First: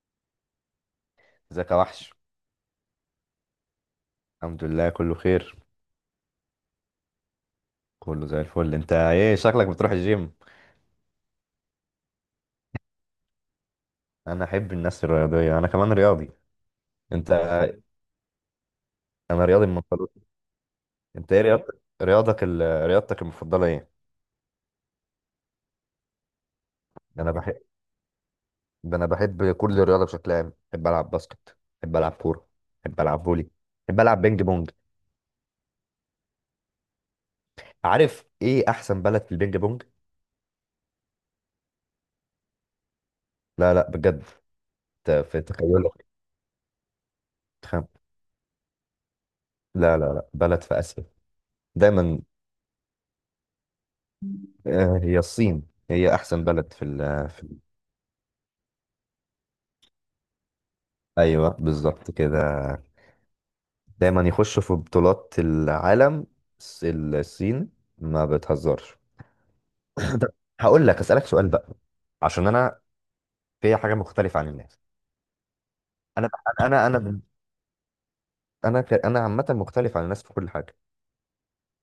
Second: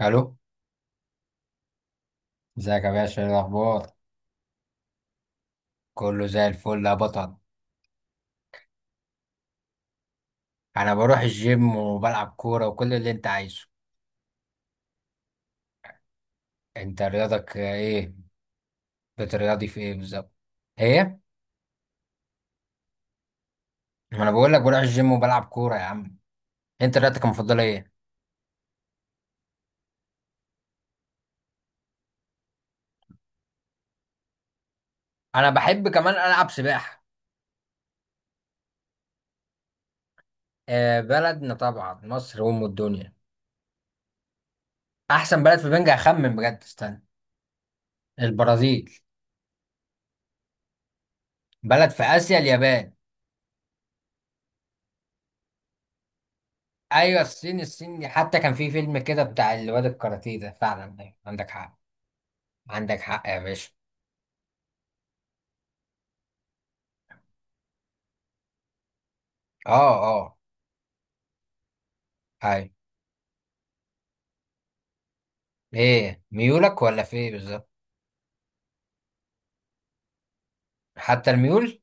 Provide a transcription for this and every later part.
الو. ازيك يا وحش. ازيك يا باشا؟ ايه الاخبار؟ الحمد لله كله خير. كله زي الفل يا بطل. كله زي الفل. انت ايه شكلك بتروح الجيم؟ انا بروح الجيم وبلعب كوره وكل اللي انت عايزه. انا احب الناس الرياضيه، انا كمان رياضي. انت انت. رياضك ايه؟ انا رياضي بترياضي من في ايه مفضلات. بالظبط؟ ايه؟ انت ايه رياضتك؟ رياضتك المفضله ايه؟ ما انا بقول لك بروح الجيم وبلعب كوره يا عم. انت رياضتك انا بحب المفضله ايه؟ انا بحب كل الرياضه بشكل عام، بحب العب باسكت، بحب العب كوره، بحب العب فولي، بحب العب بينج بونج. انا بحب كمان العب سباحه. عارف ايه احسن بلد في البينج بونج؟ آه، بلدنا طبعا مصر ام الدنيا. لا لا، بجد، انت في احسن بلد في بنجا تخيلك. اخمن بجد، استنى. تخم- البرازيل. لا لا لا، بلد في اسيا. بلد في دايما. اسيا، اليابان. هي الصين، هي احسن بلد في ايوه، الصين. الصين دي حتى كان في فيلم كده بتاع الواد الكاراتيه ده، فعلا أيوة، ايوه، عندك حق. بالظبط كده، عندك حق يا باشا. دايما يخشوا في بطولات العالم. الصين ما بتهزرش. اه طب، اه. هقول لك اسالك سؤال بقى. عشان هاي، انا في حاجه مختلفه عن الناس. ايه انا ميولك انا ولا في انا ايه بالظبط؟ انا عامه مختلف عن الناس في كل حاجه، حتى الميول؟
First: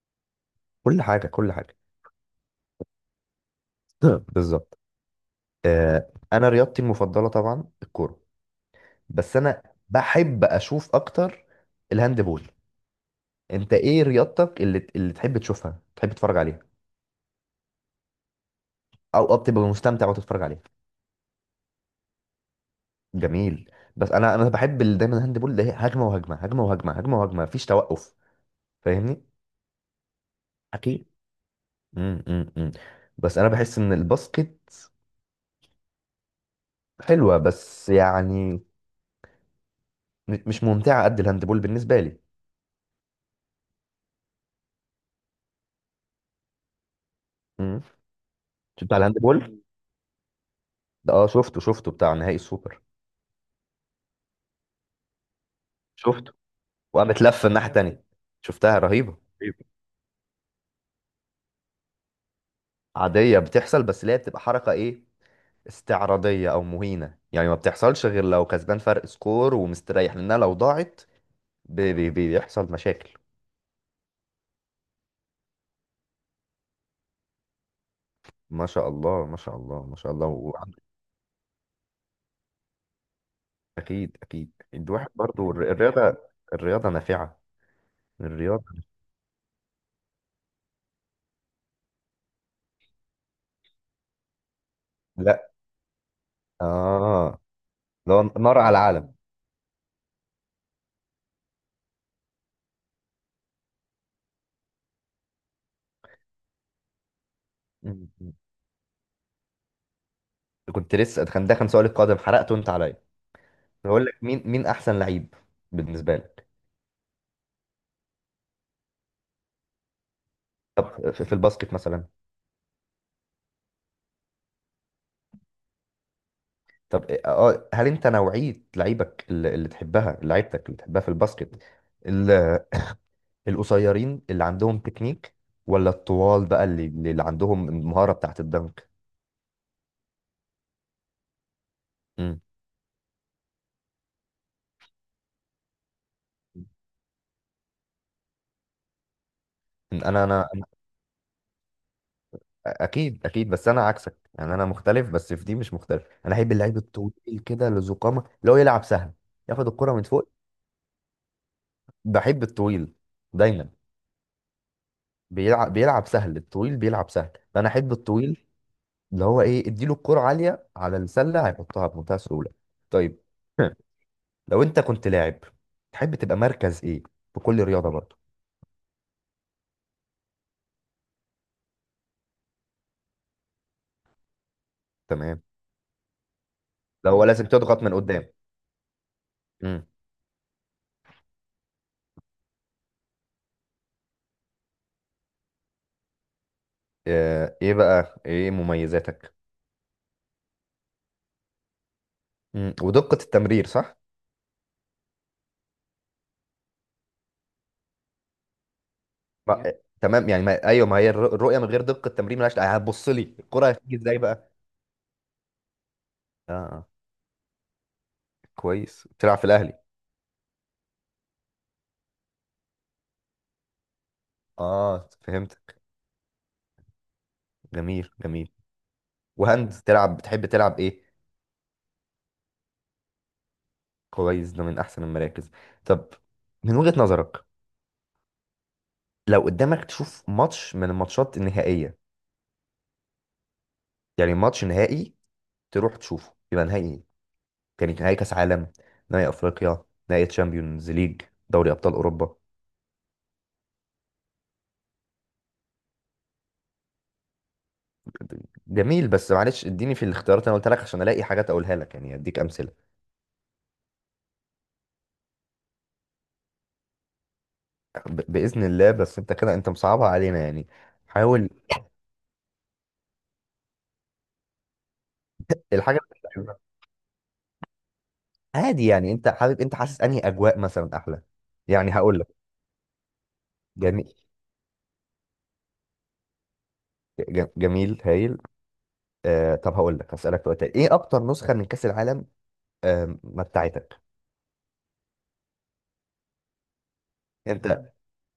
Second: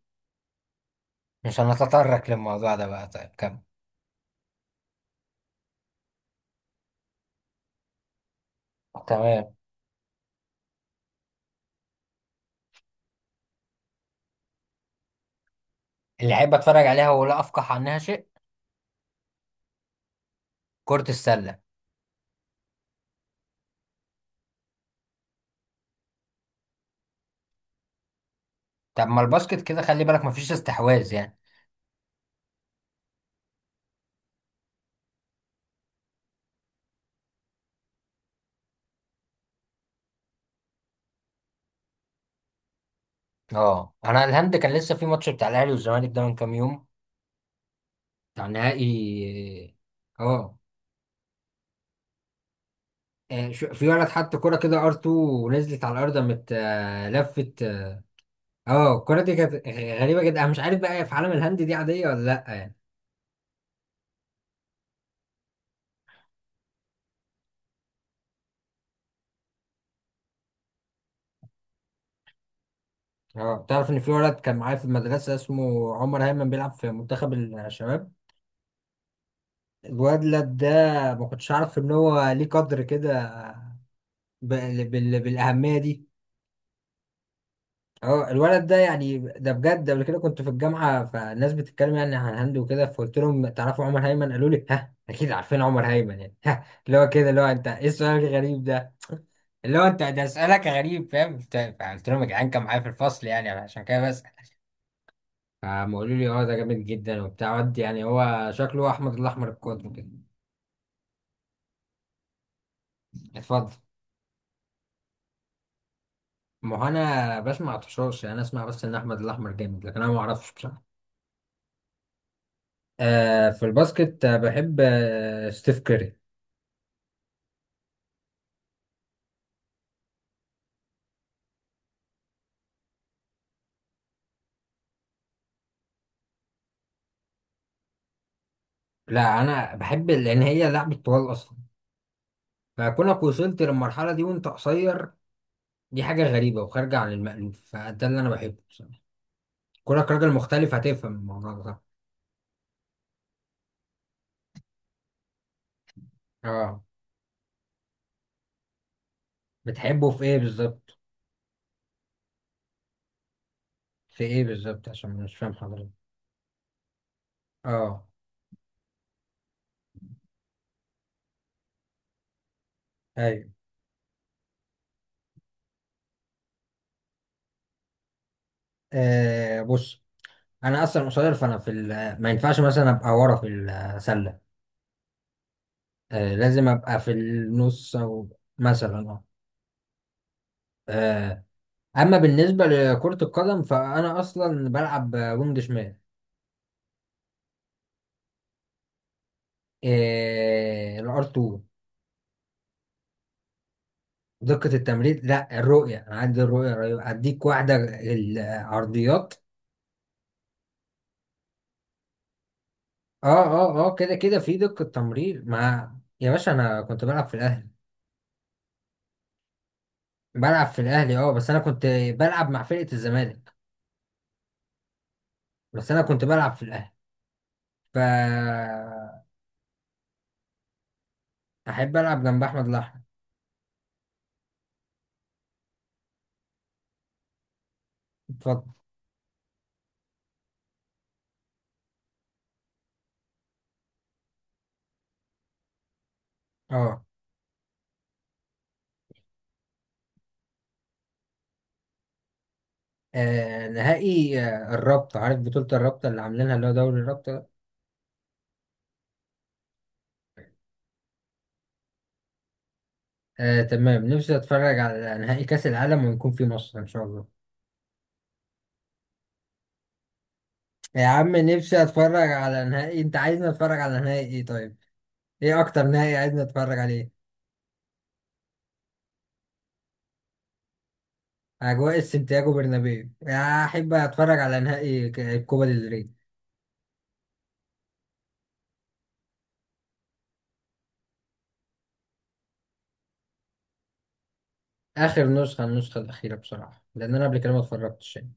كل حاجه كل مش حاجه. هنتطرق للموضوع ده بقى. طيب كم؟ بالظبط. انا رياضتي المفضله طبعا الكوره، بس تمام. انا بحب اشوف اكتر الهاندبول. انت ايه رياضتك اللي تحب تشوفها، تحب اللي تتفرج احب عليها؟ اتفرج عليها ولا افقه عنها شيء؟ او بتبقى مستمتع وتتفرج عليها؟ كرة السلة. جميل. بس انا بحب دايما الهاند بول ده، هي هجمه وهجمه، هجمه وهجمه، هجمه وهجمه، مفيش توقف. طب ما فاهمني؟ الباسكت كده، خلي بالك مفيش اكيد. استحواذ يعني. امم امم بس انا بحس ان الباسكت حلوه، بس يعني مش ممتعه قد الهاند بول بالنسبه لي. اه، انا الهند كان لسه في ماتش بتاع الاهلي والزمالك ده من كام يوم، امم. بتاع بتاع الهاند بول نهائي. اه. ده. اه، شفته، شفته بتاع نهائي السوبر. آه، في ولد حط كرة كده ار 2 ونزلت على الارض شفته. مت. وقامت لفه لفت الناحيه اه. التانيه، شفتها آه، رهيبه. الكرة دي كانت طيب. غريبة جدا. انا مش عارف بقى في عالم الهند دي عادية ولا لا يعني. عاديه بتحصل، بس اللي هي بتبقى حركه ايه، استعراضيه او مهينه، يعني ما بتحصلش غير لو كسبان فرق سكور ومستريح، لانها لو ضاعت بي بي بيحصل مشاكل. اه، تعرف ان في ولد كان معايا في المدرسه اسمه عمر هيمن، بيلعب في منتخب الشباب. ما شاء الله ما شاء الله ما شاء الله. الولد ده ما كنتش عارف ان هو ليه قدر كده اكيد اكيد. الواحد برضو بالاهميه دي. الرياضه، الرياضه نافعه. اه، الرياضه. الولد ده يعني ده بجد. قبل كده كنت في الجامعه فالناس بتتكلم يعني عن هند وكده، فقلت لهم تعرفوا عمر هيمن؟ قالوا لي ها اكيد، لا. عارفين عمر هيمن يعني، ها، اللي هو كده، اه. اللي هو انت ايه السؤال لو نار الغريب على ده، العالم. اللي هو انت ده سؤالك غريب، فاهم؟ قلت لهم يا جدعان كان معايا في الفصل يعني، عشان كده بس. فقام قالوا لي اه ده جامد جدا وبتاع ود، يعني م- م. هو شكله احمد الاحمر القادم كده. كنت لسه، كان ده كان سؤال القادم، حرقته انت عليا. اتفضل. بقول لك مين احسن لعيب بالنسبه لك؟ ما هو انا بسمع طشاش يعني. انا اسمع بس ان احمد الاحمر جامد، لكن انا ما اعرفش بصراحه. طب في الباسكت مثلا؟ آه في الباسكت. آه، بحب آه ستيف كيري. طب اه، هل انت نوعيه لعيبك اللي تحبها، لعيبتك اللي تحبها في الباسكت القصيرين اللي عندهم تكنيك، ولا الطوال بقى اللي عندهم المهارة بتاعت الدنك؟ لا، انا بحب لان هي لعبه طوال اصلا. مم. فكونك وصلت للمرحله دي وانت قصير، دي حاجه غريبه وخارجه عن المألوف، فده اللي انا بحبه بصراحه. كونك انا راجل انا مختلف أنا- هتفهم الموضوع ده. اكيد اكيد، بس انا عكسك يعني، انا مختلف بس في دي مش مختلف، انا احب اللعيب اه. الطويل كده اللي ذو قامه، اللي هو يلعب سهل، ياخد الكرة من بتحبه في فوق. ايه بالظبط؟ بحب الطويل دايما. في ايه بالظبط عشان مش فاهم بيلعب، حضرتك؟ بيلعب سهل، الطويل بيلعب سهل، فانا احب اه. الطويل. اللي هو ايه، اديله الكرة عالية على السلة هيحطها بمنتهى السهولة. طيب. ايوه. لو انت كنت لاعب، تحب تبقى مركز ايه في كل رياضة برضه؟ آه بص، انا اصلا قصير فانا في ما ينفعش مثلا ابقى ورا في السله. تمام. آه، لازم ابقى في لو هو لازم تضغط من النص او قدام. مثلا. اه. امم. آه، اما بالنسبه لكره القدم فانا اصلا بلعب وينج شمال. آه، ايه بقى ايه مميزاتك؟ آه، الار 2. امم، ودقة التمرير صح؟ دقه التمرير؟ لا، الرؤيه. انا عندي الرؤيه رهيبة. هديك واحده، العرضيات. ما... يب. آه، تمام يعني. ما... ايوه، ما هي الرؤية من غير دقة التمرير ملهاش، آه، هتبص اه لي الكرة اه اه، هتيجي كده ازاي كده بقى. في دقه تمرير مع. يا باشا اه، انا آه، كنت بلعب في الاهلي. كويس تلعب في الاهلي. بلعب في الاهلي اه، بس انا كنت بلعب مع فرقه الزمالك. اه فهمتك. بس انا كنت بلعب في الاهلي. ف. جميل جميل. وهند تلعب، بتحب تلعب ايه؟ احب العب جنب احمد الاحمر. كويس، ده من احسن المراكز. طب، من وجهة نظرك، اتفضل. لو قدامك تشوف ماتش من الماتشات النهائية، يعني ماتش نهائي تروح تشوفه، يبقى نهائي إيه؟ اه. كانت نهائي كاس عالم، نهائي افريقيا، نهائي تشامبيونز ليج، دوري ابطال اوروبا. آه، نهائي. آه، الرابطة، عارف بطولة الرابطة اللي عاملينها اللي هو دوري الرابطة ده؟ جميل، بس معلش اديني في الاختيارات اللي انا قلت لك عشان الاقي حاجات اقولها لك، يعني اديك امثله. آه تمام، نفسي اتفرج على نهائي كأس العالم ويكون في مصر ان شاء الله. باذن الله، بس انت كده انت مصعبها علينا يعني. يا عم حاول. نفسي اتفرج على نهائي. انت عايزني اتفرج على نهائي ايه؟ طيب ايه اكتر الحاجه اللي نهائي انت عايزني عايزها. اتفرج عليه؟ عادي، يعني انت حابب، انت حاسس انهي اجواء مثلا احلى؟ يعني اجواء هقول لك. السنتياجو برنابيو. يا احب جميل. اتفرج على نهائي الكوبا ديل ري. جميل هايل. آه طب هقول لك، هسالك سؤال تاني، ايه اكتر نسخه من كاس العالم آه متعتك؟ اخر نسخة، النسخة الاخيرة بصراحة، لان انا قبل كده ما انت، اتفرجتش يعني.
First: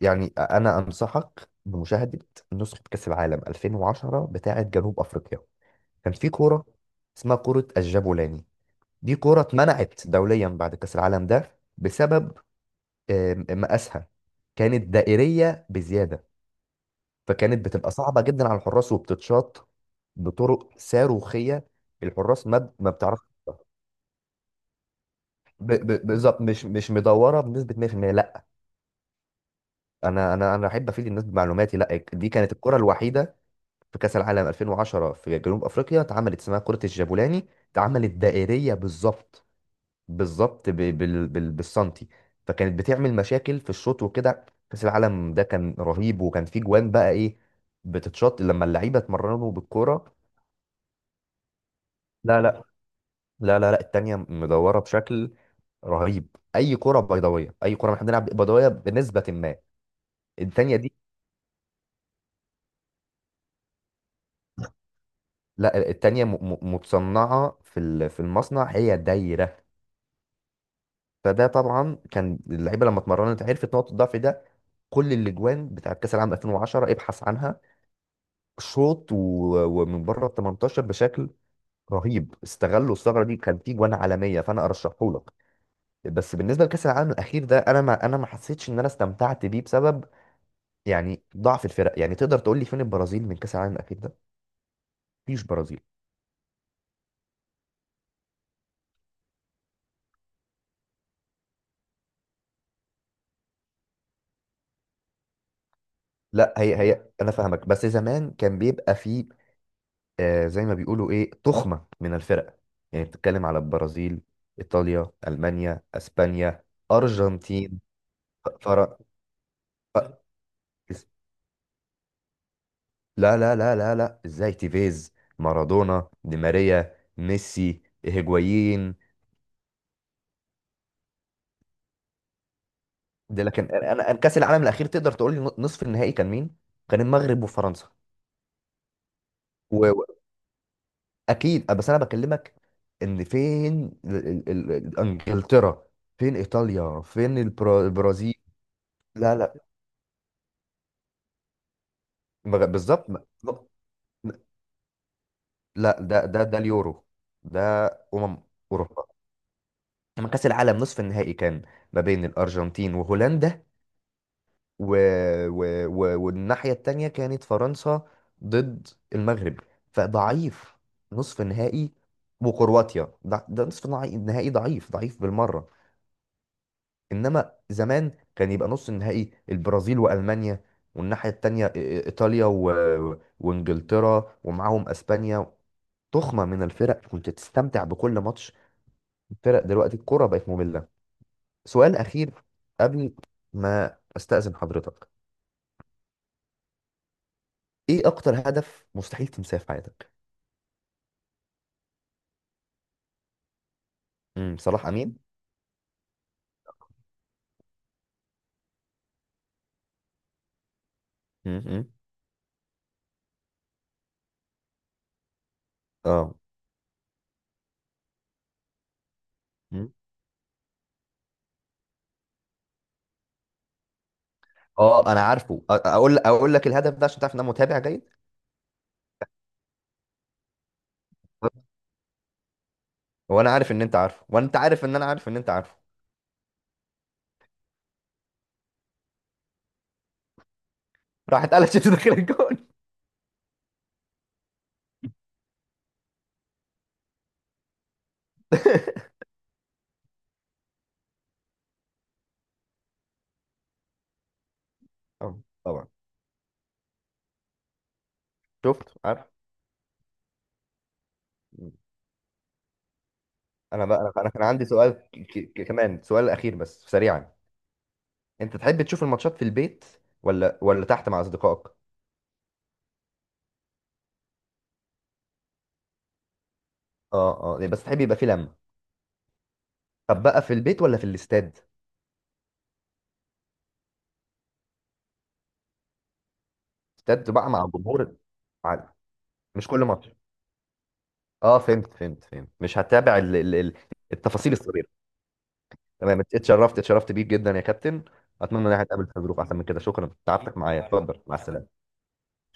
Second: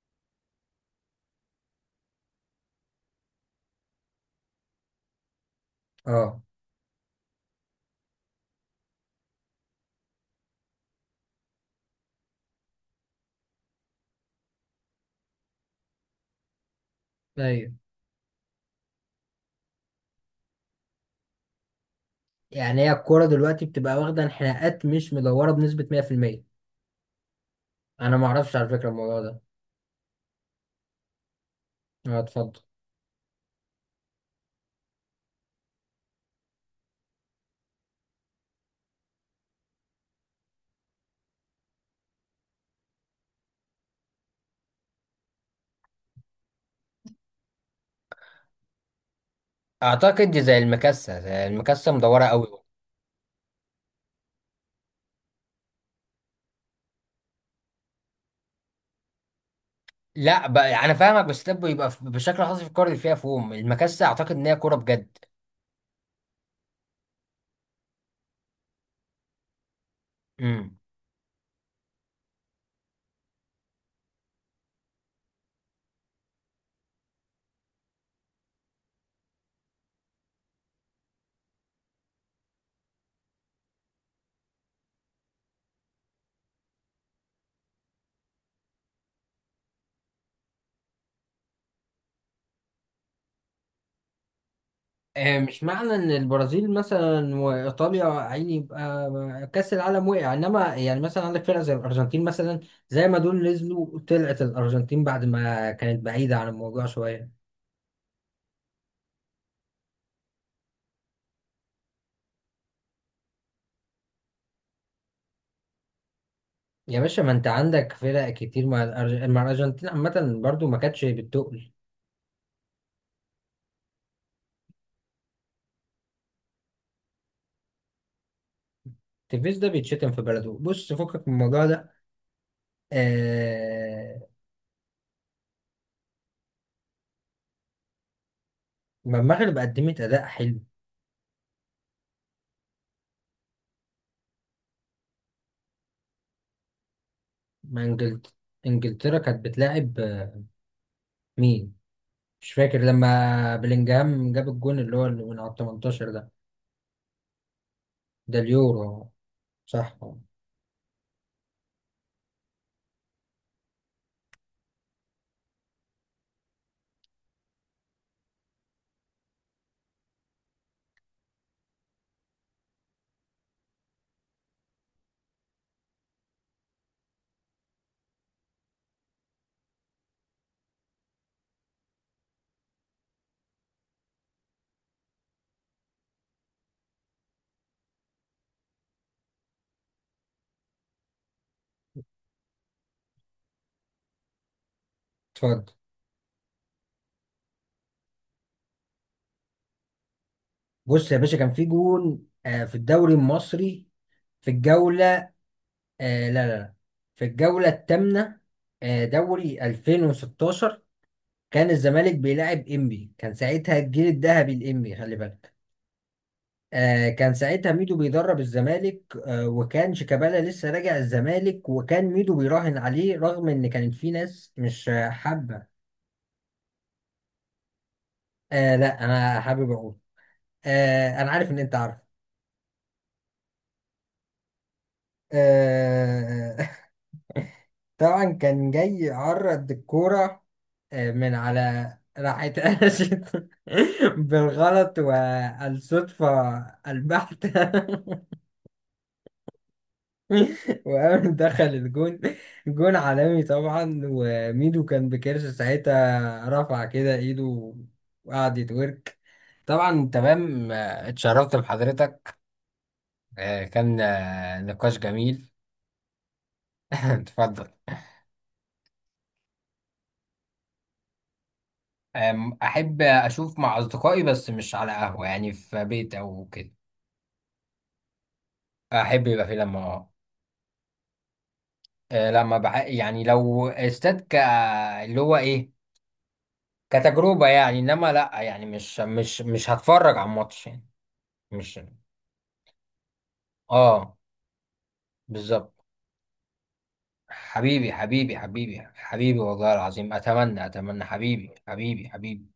يعني انا انصحك بمشاهده نسخه كاس العالم 2010 بتاعه جنوب افريقيا. كان في اه. كوره اسمها كوره الجابولاني. دي كوره اتمنعت دوليا بعد كاس العالم ده بسبب، مقاسها، كانت دائريه بزياده، فكانت ايوه. بتبقى صعبه جدا على الحراس وبتتشاط بطرق صاروخيه، الحراس يعني ما هي بتعرف. الكورة دلوقتي بتبقى واخدة انحناءات، مش مدورة بنسبة بالظبط، 100%. مش مش مدوره بنسبه 100%، أنا لا. معرفش على فكرة الموضوع ده. انا انا احب افيد الناس بمعلوماتي. لا، أه دي كانت اتفضل. الكره الوحيده في كأس العالم 2010 في جنوب أفريقيا، اتعملت اسمها كرة الجابولاني، اتعملت دائرية بالظبط، بالظبط بالسنتي. فكانت بتعمل مشاكل في الشوط وكده. كأس العالم ده كان رهيب، وكان فيه جوان بقى إيه، بتتشط لما اللعيبة اتمرنوا بالكرة. اعتقد دي زي المكسه. زي المكسه، مدوره لا قوي. لا لا لا لا التانية مدورة بشكل رهيب. أي كرة بيضاوية، أي كرة احنا بنلعب بيضاوية بنسبة ما. لا بقى التانية دي، انا فاهمك، بس ده بيبقى بشكل خاص في الكوره اللي فيها فوم المكسه، اعتقد ان هي كوره بجد. لا التانية متصنعة في في المصنع، هي دايرة. امم. فده طبعا كان اللعيبه لما اتمرنت عرفت نقطه الضعف ده. كل الاجوان بتاعت كاس العالم 2010 ابحث عنها، شوط ومن بره ال 18 بشكل رهيب، استغلوا الثغره دي، كان في جوان عالميه فانا ارشحه لك. بس بالنسبه لكاس العالم الاخير ده، انا ما حسيتش ان انا استمتعت بيه بسبب، يعني ضعف الفرق. يعني تقدر تقول لي فين البرازيل من كاس العالم الاخير ده؟ آه، مفيش مش برازيل. معنى ان البرازيل مثلا وايطاليا عيني يبقى كاس العالم وقع، انما يعني مثلا عندك فرق زي الارجنتين مثلا. زي ما دول نزلوا طلعت الارجنتين بعد ما كانت بعيده عن لا هي الموضوع هي، انا شويه. فاهمك، بس زمان كان بيبقى فيه، آه، زي ما بيقولوا ايه، تخمة من الفرق. يعني بتتكلم على البرازيل، ايطاليا، المانيا، اسبانيا، يا باشا ما انت ارجنتين، عندك فرق كتير. مع فرق. مع الارجنتين عامه برضو ما كانتش بتقل. لا، ازاي؟ تيفيز، مارادونا، دي ماريا، ميسي، هيجوايين. تيفيز ده بيتشتم في بلده، بص فكك من الموضوع ده. ده لكن انا، أنا آه... كاس العالم الاخير تقدر تقول لي نصف النهائي كان مين؟ كان المغرب وفرنسا. ما المغرب قدمت اداء حلو. واكيد، بس انا بكلمك ان فين انجلترا، فين ايطاليا، فين ما انجلت... البرازيل. انجلترا لا كانت لا. بتلاعب آه، مين؟ مش فاكر لما بالظبط. بلينجهام جاب الجون اللي هو اللي من على لا، 18 ده ده؟ ده ده اليورو ده. أمم. ده أوروبا. اليورو. صح. لما كأس العالم نصف النهائي كان ما بين الأرجنتين وهولندا، و... والناحية التانية كانت فرنسا ضد المغرب، فضعيف نصف نهائي، وكرواتيا، ده نصف نهائي ضعيف، ضعيف بالمرة. إنما زمان كان يبقى نص النهائي البرازيل وألمانيا، والناحية التانية إيطاليا وإنجلترا ومعاهم أسبانيا، تخمة من الفرق، كنت تستمتع بكل ماتش. الفرق دلوقتي الكرة بقت مملة. سؤال أخير قبل ما أستأذن حضرتك، اتفضل. إيه أكتر هدف مستحيل تنساه في حياتك؟ بص يا باشا، كان في جون آه في الدوري المصري، في امم، صلاح الجولة، أمين؟ آه لا لا لا، في الجولة الثامنة، آه دوري 2016. كان امم. الزمالك بيلاعب انبي، كان ساعتها الجيل الذهبي الانبي خلي بالك. آه. آه، كان ساعتها ميدو بيدرب الزمالك، آه، مم. وكان شيكابالا لسه راجع الزمالك، وكان ميدو بيراهن عليه رغم ان كانت في ناس مش آه، آه، أنا عارفه، حابة. أقول، أقول لك الهدف ده عشان تعرف إن أنا متابع جيد. آه لا، انا حابب اقول. آه انا عارف ان انت عارف. وأنا عارف إن أنت عارفه، وأنت عارف إن أنا عارف إن أنت عارفه. آه. طبعا كان جاي يعرض الكورة آه، من راح اتقلشت على. داخل راحت الجون. قلشت بالغلط والصدفة البحتة. وقام دخل الجون. جون عالمي طبعا، وميدو كان آه، بكرش طبعا. ساعتها، رفع كده ايده وقعد شفت، يتورك. عارف. طبعا تمام. آه، اتشرفت مم. بحضرتك. آه، أنا كان بقى، أنا كان آه، عندي سؤال نقاش جميل. كمان سؤال أخير بس سريعا. اتفضل. انت تحب تشوف الماتشات في البيت ولا تحت مع اصدقائك؟ آم، احب اشوف مع اصدقائي، بس مش على قهوة يعني، في بيت او كده. اه اه، يعني بس تحب يبقى في لمه. احب يبقى في لما اه. طب بقى في البيت ولا في الاستاد؟ آه، يعني لو استاد ك، اللي هو ايه، استاد كتجربة بقى مع يعني، انما الجمهور، لا يعني، عادي، مش مش مش مش كل ماتش. هتفرج على الماتش يعني. اه، مش، فهمت فهمت فهمت، مش هتابع ال ال ال اه، التفاصيل الصغيره. بالظبط. تمام، اتشرفت، اتشرفت بيك جدا يا حبيبي كابتن. حبيبي اتمنى ان حبيبي احنا نتقابل في حبيبي ظروف احسن من والله كده، شكرا، العظيم، تعبتك اتمنى معايا، اتمنى اتفضل مع حبيبي السلامه. حبيبي حبيبي.